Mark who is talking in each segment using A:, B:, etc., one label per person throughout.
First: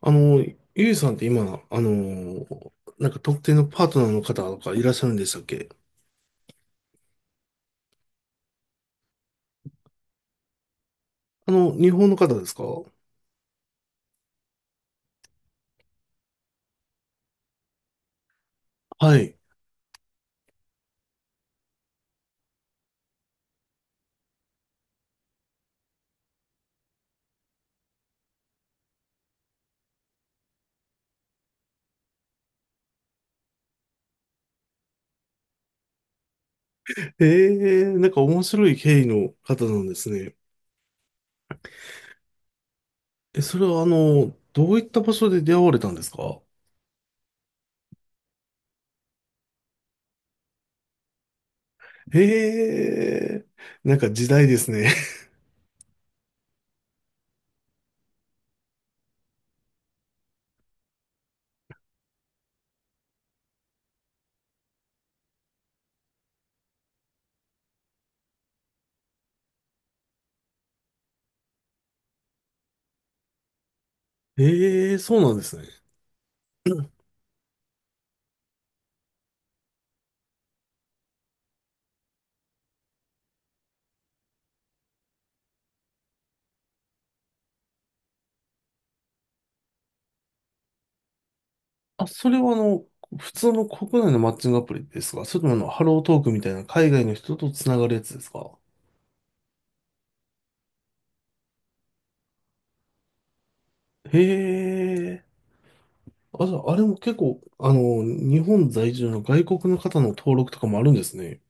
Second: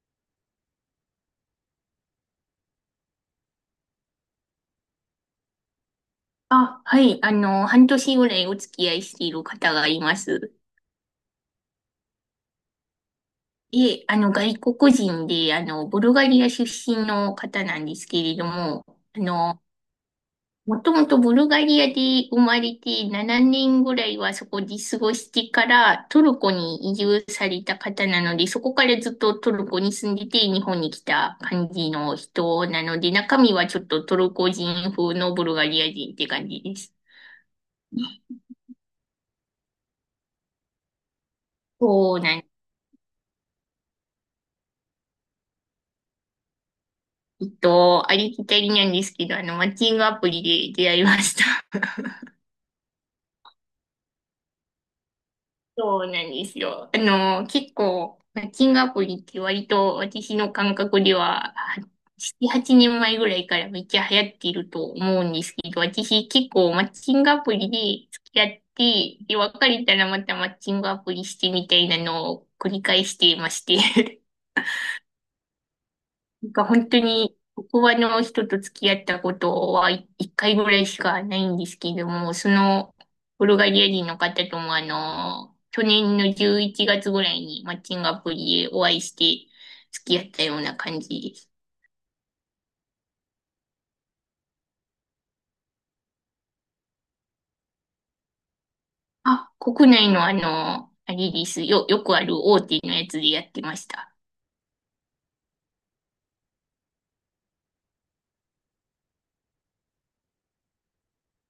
A: あの、ゆいさんって今、あの、特定のパートナーの方とかいらっしゃるんでしたっけ？
B: あ、はい。半年ぐらいお付き合いしている方がいます。
A: 日本の方ですか？は
B: で、外国人で、ブルガリア出身の方なんですけれども、あ
A: い。
B: の、もともとブルガリアで生まれて7年ぐらいはそこで過ごしてからトルコに移住された方なので、そこからずっとトルコに住んでて日本に来た感じの人なので、中身はちょっとトルコ人風のブルガリア人って感じです。
A: ええ、面白い経緯の方なんですね。
B: そうなん。
A: え、それはどういった場所で出会われたんですか？
B: ありきたりなんですけど、マッチングアプリで出会いました。
A: ええ、時代ですね。
B: そうなんですよ。結構、マッチングアプリって割と私の感覚では、7、8年前ぐらいからめっちゃ流行っていると思うんですけど、私結構マッチングアプリで付き合って、で、別れたらまたマッチングアプリしてみたいなのを繰り返していまして。
A: ええ、そうなんですね。
B: なんか本当に、ここはの人と付き合ったことはい一回ぐらいしかないんですけども、その、ブルガリア人の方ともあの、去年の11月ぐらいにマッチングアプリでお会いして付き合ったような感じです。
A: あ、それは普通の国内のマッチングアプリですか？それともハロートークみたいな海外の人とつながるやつですか？
B: あ、国内のあれです。よくある大手のやつでやってました。
A: へえ。あ、じゃあ、あれも結構、日本在住の外国の方の登録とかもあるんですね。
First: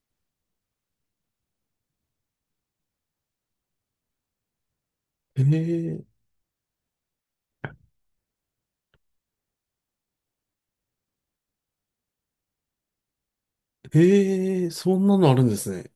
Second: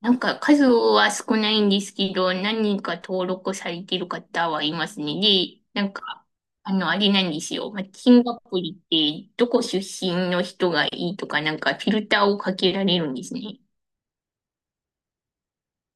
B: なんか数は少ないんですけど、何人か登録されてる方はいますね。
A: へ
B: で、なん
A: え、
B: か、あれなんですよ。マッチングアプリって、どこ出身の人がいいとか、なんかフィルターをかけられるんですね。
A: へえ、そんなのあるんですね。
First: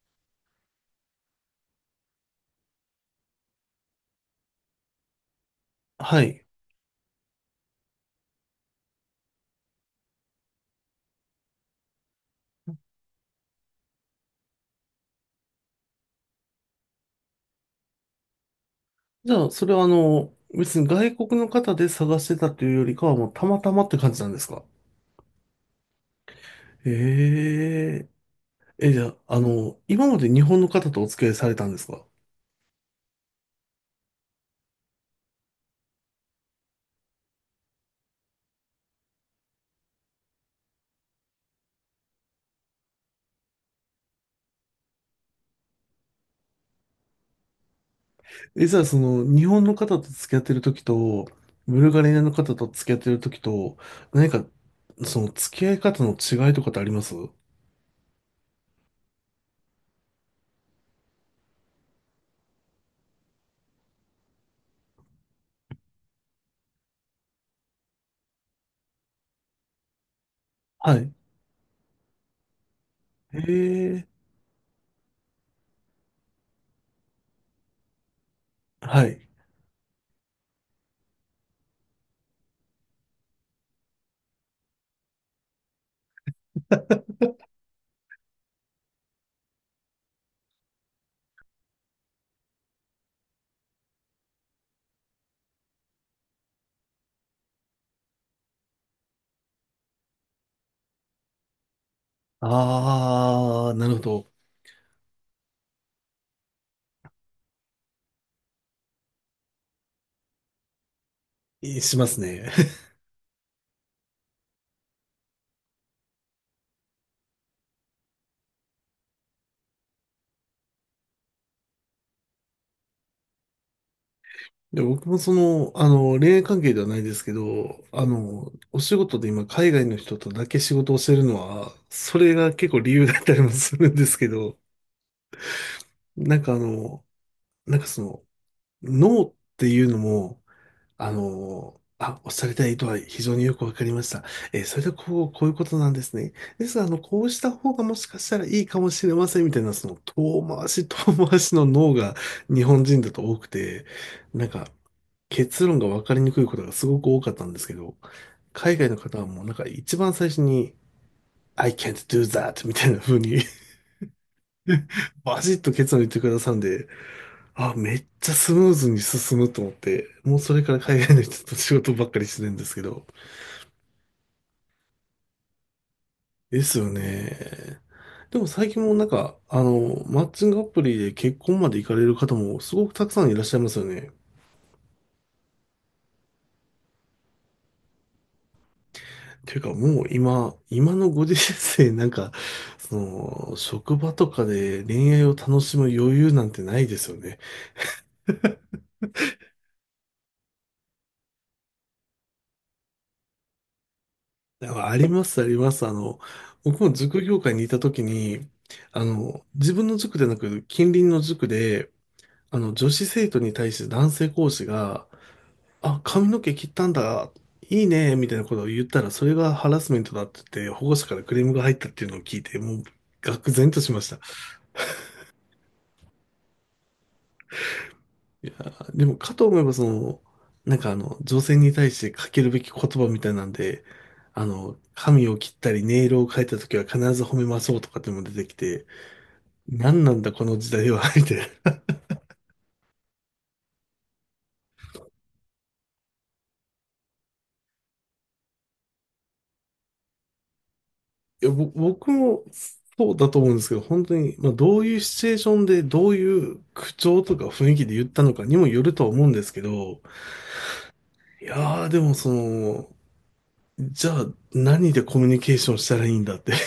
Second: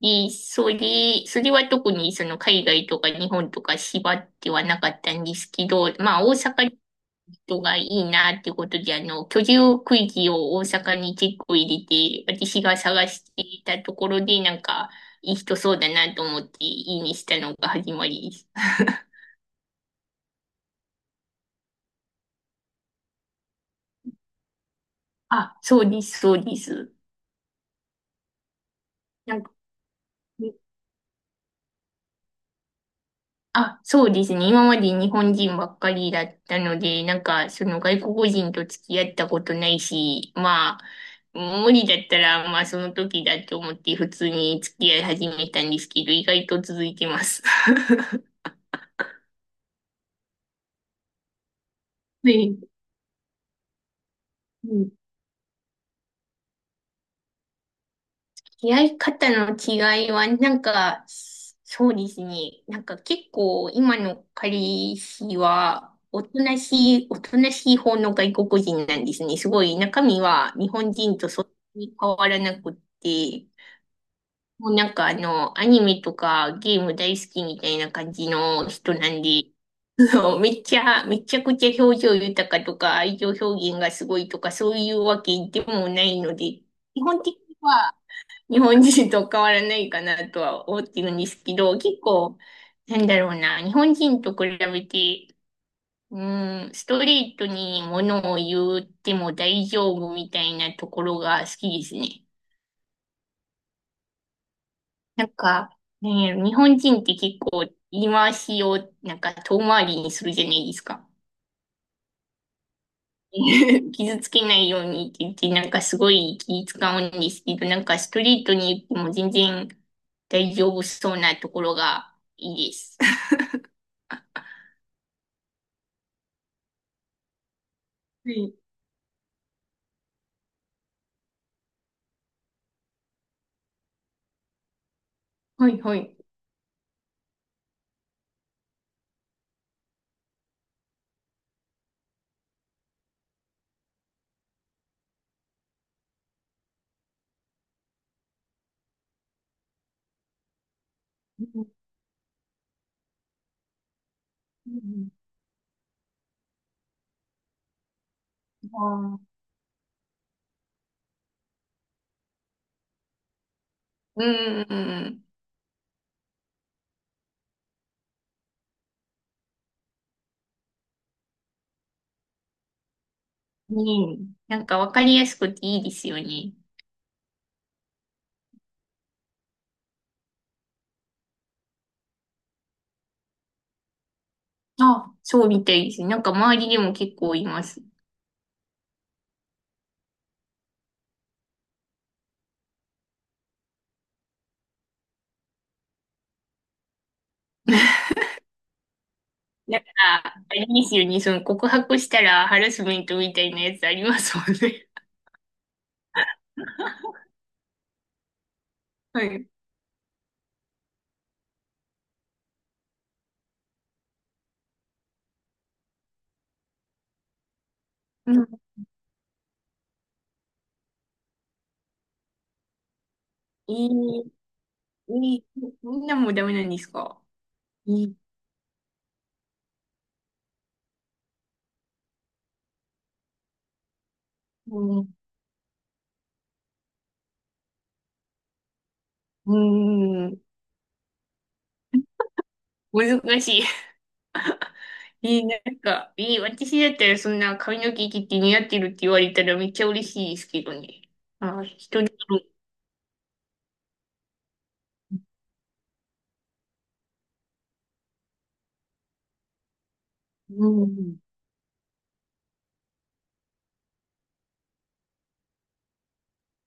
B: で、それは特にその海外とか日本とか縛ってはなかったんですけど、ま
A: は
B: あ大
A: い。
B: 阪人がいいなっていうことで、居住区域を大阪に結構入れて、私が探していたところで、なんか、いい人そうだなと思って、いいにしたのが始まりです。
A: じゃあ、それは別に外国の方で探してたというよりかは、もうたまたまって感じなんですか？
B: あ、そうです、そうです。
A: へえ、え、じゃあ、
B: なんか、
A: 今まで日本の方とお付き合いされたんですか？
B: あ、そうですね。今まで日本人ばっかりだったので、なんか、その外国人と付き合ったことないし、まあ、無理だったら、まあ、その時だと思って普通に付き合い始めたんですけど、意外と続いてます。
A: え、じゃあ、その、日本の方と付き合ってる時と、ブルガリア
B: は
A: の方
B: い。
A: と付き合ってる時と、何か、
B: うん。
A: その、付き合い方の違いとかってありますは
B: 出会い方の違いは、なんか、そうですね。なんか結構、今の彼氏は、おとなしい方の外国人なんですね。すごい、中身は日本
A: い。
B: 人とそんなに変わらなくっ
A: へ
B: て、
A: え、
B: もうなんかアニメとかゲーム大好きみたいな感じの人
A: は
B: な
A: い。
B: んで、そうめちゃくちゃ表情豊かとか、愛情表現がすごいとか、そういうわけでもないので、基本的には、日本人と変わらないかなとは思ってるんですけど、結構、なんだろうな、日本人と比べて、うん、ストレートに物を言っても大丈夫みたいなところが好きですね。
A: ああ、なるほど。
B: なんか、なんやろ日本人って結構言い回しをなんか遠回りにするじゃないですか。
A: え、しますね。
B: 傷つけないようにって言って、なんかすごい気使うんですけど、なんかストレートに言っても全然大丈夫そうなところがいいです。
A: で、僕もその、恋愛関係ではないですけど、
B: はい、
A: お仕事で今海外の人とだけ仕事をしてるのは、それが結構理由だったりもするんですけど、
B: はい、はい。
A: なんかあの、なんかその、ノーっていうのも、おっしゃりたい意図は非常によくわかりました。それでこう、こういうことなんですね。ですが、こうした方がもしかしたらいいかもしれませんみたいな、その遠回し遠回
B: う
A: しの
B: ん、
A: 脳が日本人だと多くて、なんか
B: うん、
A: 結論がわかりにくいことがすごく多かったんですけど、海
B: あ
A: 外の
B: ー、
A: 方はもう一番最初に、I can't do that みたいな風に、
B: うん、うん、う ん。
A: バシッと結論言ってくださるんで、あ、めっちゃスムーズに進むと思って、もうそれから海外の人と仕事ばっかりしてるんですけど、
B: うん、なんかわかりやすくていいですよね。
A: ですよね。でも最近もマッチングアプリで結婚まで行かれる方もすごくたくさんいらっしゃいますよね。
B: あ、そうみたいですね。なんか周りでも結構います。
A: ていうかもう今のご時世その、職場とかで恋愛を楽しむ余裕なんてないですよね。
B: なんから、あれですよね。その告白したらハラスメントみたいなやつありますもん
A: だか
B: ね。
A: らあります。僕も塾業界にいた時に、
B: はい。
A: 自分の塾でなく近隣の塾で、女子生徒に対して男性講師が、あ、髪の毛切ったんだ、いいね、み
B: う
A: たいな
B: ん。
A: ことを言ったら、それがハラスメントだって言って、保護者からクレームが入ったっていうのを聞いて、もう、愕然と
B: い
A: しました。
B: い、いい、みんなもダメなんですか？いい。
A: でも、かと思えば、その、女性に対してかけるべき言葉みたいなんで、
B: うん。
A: 髪を切ったり、ネイルを変えた時は必ず褒めましょうとかっていうのも出てきて、
B: う
A: 何なんだ
B: ん。
A: この時代は、みたいな。い
B: 難しい。いい、なんか、いい、私だったらそんな髪の毛切って似合ってるって言われたらめっちゃ嬉しいですけどね。
A: や、
B: あー、人
A: 僕
B: に、
A: もそうだと思うんですけど、本当に、まあ、どういうシチュエーションで、どういう口調とか雰囲気で言ったのかにもよるとは思うんですけど、
B: うん。
A: いやー、でもその、じゃあ何でコミュニケーションしたらいいんだって。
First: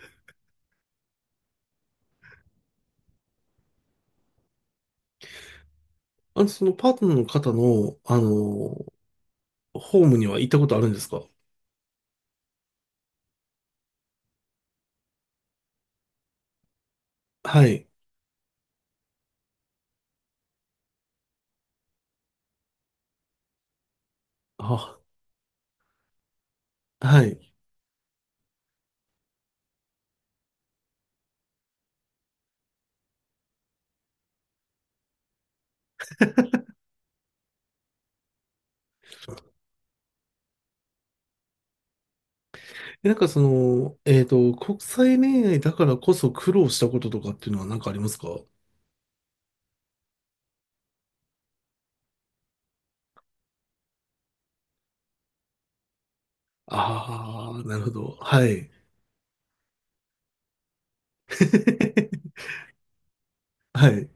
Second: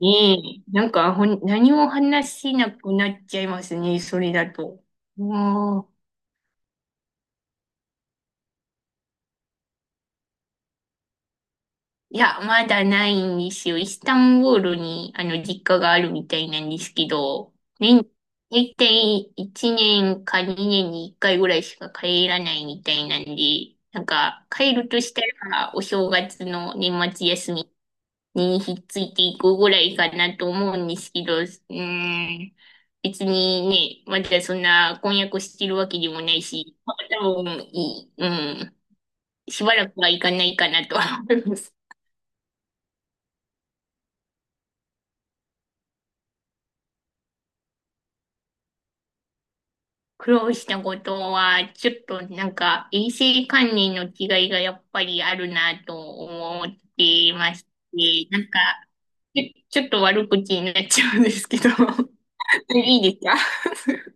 B: ねえ、なんかほん、何も話せなくなっちゃいますね、それだと。うん。
A: そのパートナーの方の、ホームには行ったことあるんですか？
B: いや、まだないんですよ。イスタンブールに、実家があるみたいなんですけど、
A: はい。
B: 年、大体1年か2年に1回ぐらいしか帰らないみたいなんで、なんか、帰る
A: あ、
B: としたら、お正月の年
A: は
B: 末
A: い。
B: 休みにひっついていくぐらいかなと思うんですけど、うーん、別にね、まだそんな婚約してるわけでもないし、まあ多分いい、うん、しばらくはいかないかなとは思います。
A: え、国際恋愛だからこそ苦労したこととかっていうのは何かありますか？
B: 苦労したことは、ちょっとなんか、衛生管理の違いがやっぱりあるなと思ってい
A: あ
B: ま
A: あ
B: し
A: ー、なるほど。
B: て、な
A: は
B: んか、
A: い。
B: ちょっと悪口になっちゃうんですけど、いいですか？
A: はい。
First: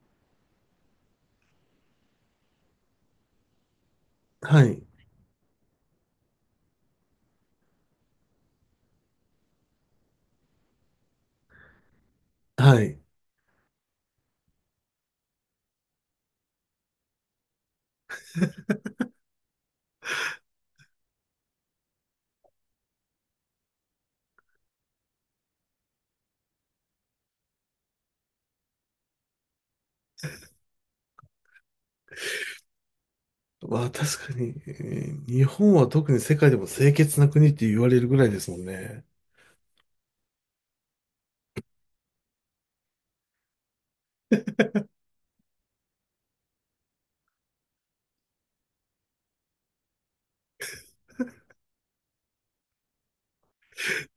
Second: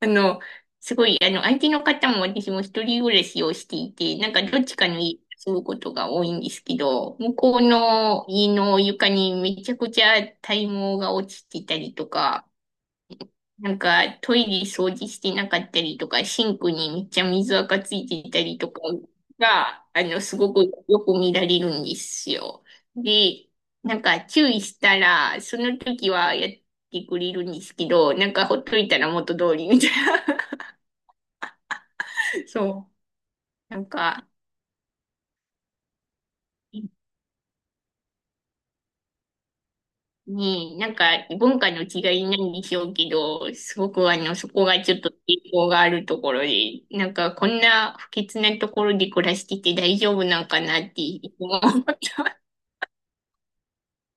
B: あの、すごい、相手の方も私も一人暮らしをしていて、なんかど
A: は
B: っち
A: い。
B: かの家に住むことが多いんですけど、向こうの家の床にめちゃくちゃ体毛が落ちてたりとか、
A: はい。
B: なんかトイレ掃除してなかったりとか、シンクにめっちゃ水垢ついていたりとかが、すごくよく見られるんですよ。で、なんか注意したら、その時はやってくれるんですけど、なんかほっといたら元通りみたいな。そう。な
A: わ
B: ん
A: あ、確
B: か、
A: かに、えー、日本は特に世界でも清潔な国って言われるぐらいですもんね。
B: ねえ、なんか文化の違いなんでしょうけど、すごくそこがちょっと抵抗があるところで、なんかこんな不潔なところで暮らしてて大丈夫なんかなっていつも思った。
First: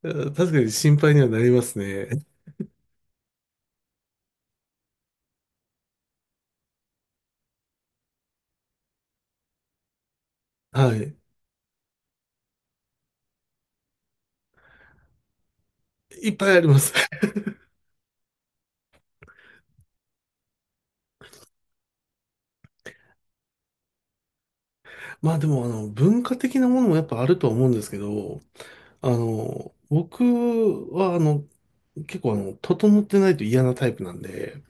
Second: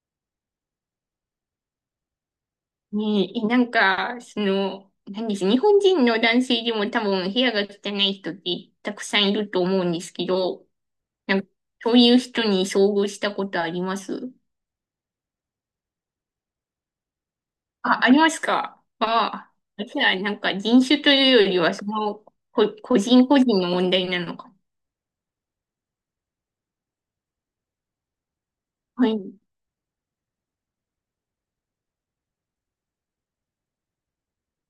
A: 確かに心配にはなりますね。
B: ねえ、なんか、その、なんです、日本人の男性でも多分部屋が汚い人ってたくさんいると思うんですけど、
A: はい。
B: なんかそういう人に遭遇したことあります？
A: いっぱいあります。
B: あ、ありますか？あ、あじゃあなんか人種というよりは、その、個人個人の問題なのか。
A: まあでも、文化的なものもやっぱあるとは思うんですけど、
B: はい。
A: 僕は、結構、整ってないと嫌なタイプなんで、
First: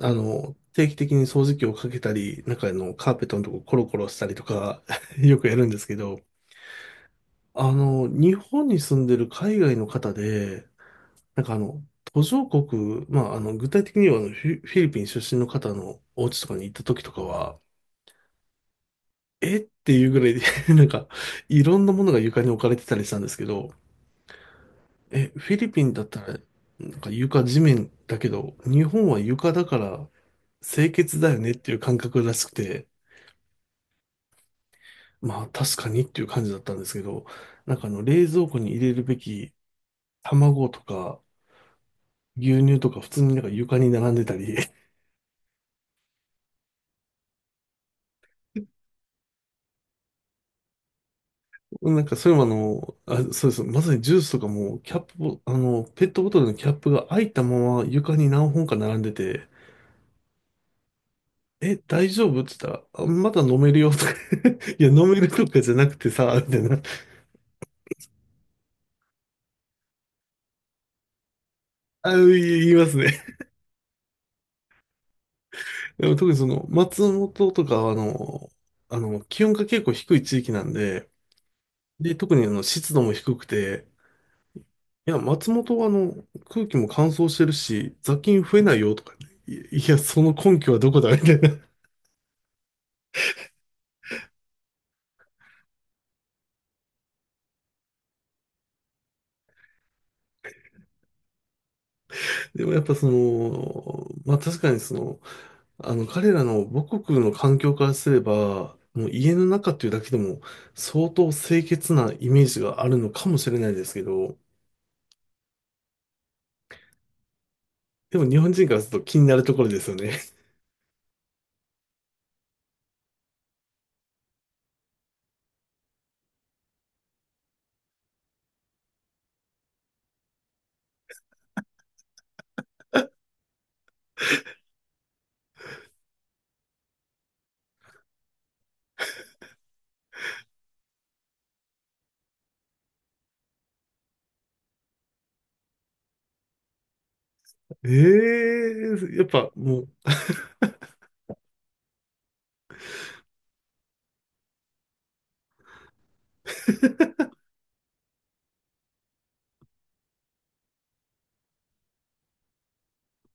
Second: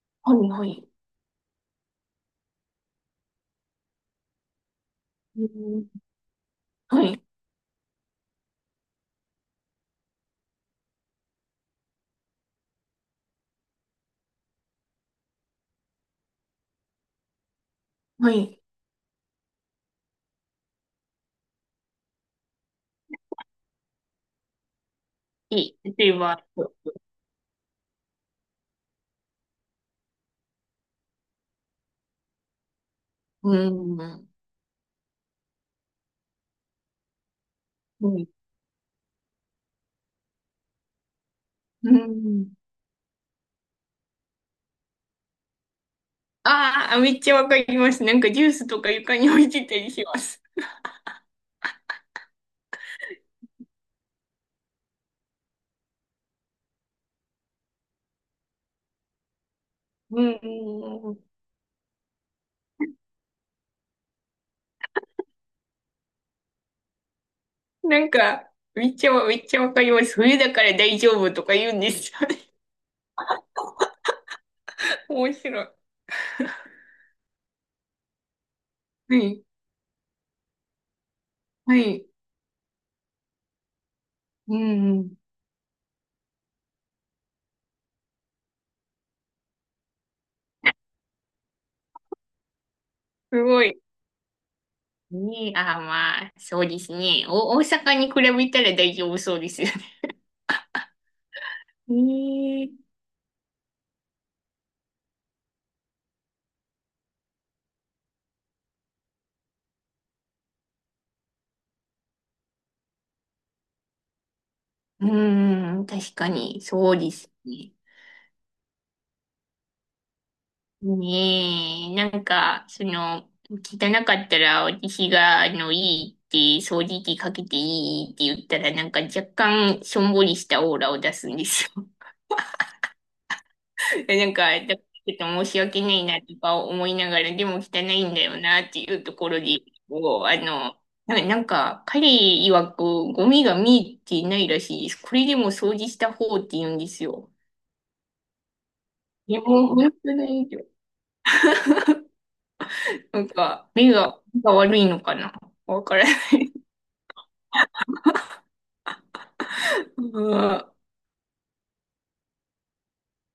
B: はい、はい。
A: 定期的に掃除機をかけたり、中のカーペットのとこコロコロしたりとか、 よ
B: う
A: くやるんです
B: ん、
A: けど、
B: はい、
A: 日本に住んでる海外の方で、なんかあの、途上国、まあ、具体的にはあのフィリピン出身の方のお家とかに行った時とかは、
B: はい。
A: えっていうぐらいで、 なんか、いろんなものが床に置かれてたりしたんですけど、え、フィリ
B: い
A: ピン
B: い。
A: だっ
B: 例え
A: たら、
B: ば、
A: 床地面だけど、日本は床だから清潔だよねっていう感覚らしくて、
B: うん、は
A: まあ確かにっていう感じだったんですけど、冷
B: い、
A: 蔵庫に入れるべき卵とか
B: うん。
A: 牛乳とか普通に床に並んでたり、
B: ああ、めっちゃわかります。なんかジュースとか床に置いてたりします。
A: なんかそれもあの、あ、そうです。まさにジュースとかもキャップを、ペットボトルのキャップが開いたまま床に何本か並んでて、
B: うん、
A: え、大丈夫？って言ったら、あ、まだ飲めるよとか。 いや、飲めるとかじゃなくてさ、みたいな。
B: なんか、めっちゃわかります。冬だから大丈夫とか言うんです
A: あ、
B: よね。
A: 言いますね。
B: 面白い。
A: でも特にその、松本とかは、
B: は
A: 気
B: い、
A: 温が結構低い地域なんで、
B: はい。
A: で、特に湿度も低くて、
B: うん。
A: いや、松本は空気も乾燥してるし、雑菌増えないよとかね、いいや、その根拠はどこだみたいな。
B: すごい。ねえ、ああ、まあ、そうですね。お、大阪に比べたら大丈夫そうですよね。ね
A: でもやっ
B: え。
A: ぱその、まあ確かにその、彼らの母国の環境からすれば、もう家の中っていうだけでも相当清潔なイメージがあるのかもしれないですけど、
B: うーん、確かに、そうですね。
A: でも日本人からすると気になるところですよね。
B: ねえ、なんか、その、汚かったら私が、いいって、掃除機かけていいって言ったら、なんか若干、しょんぼりしたオーラを出すんですよ。なんか、だからちょっと申し訳ないなとか思いながら、でも汚いんだよなっていうところで、こう、なんか、彼曰くゴミが見えていないらしいです。これでも掃除した方って言うんですよ。
A: ええ、やっ
B: いや、
A: ぱ
B: もう
A: もう
B: 本当ないよ。なんか、目が、目が悪いのかなわからない。うん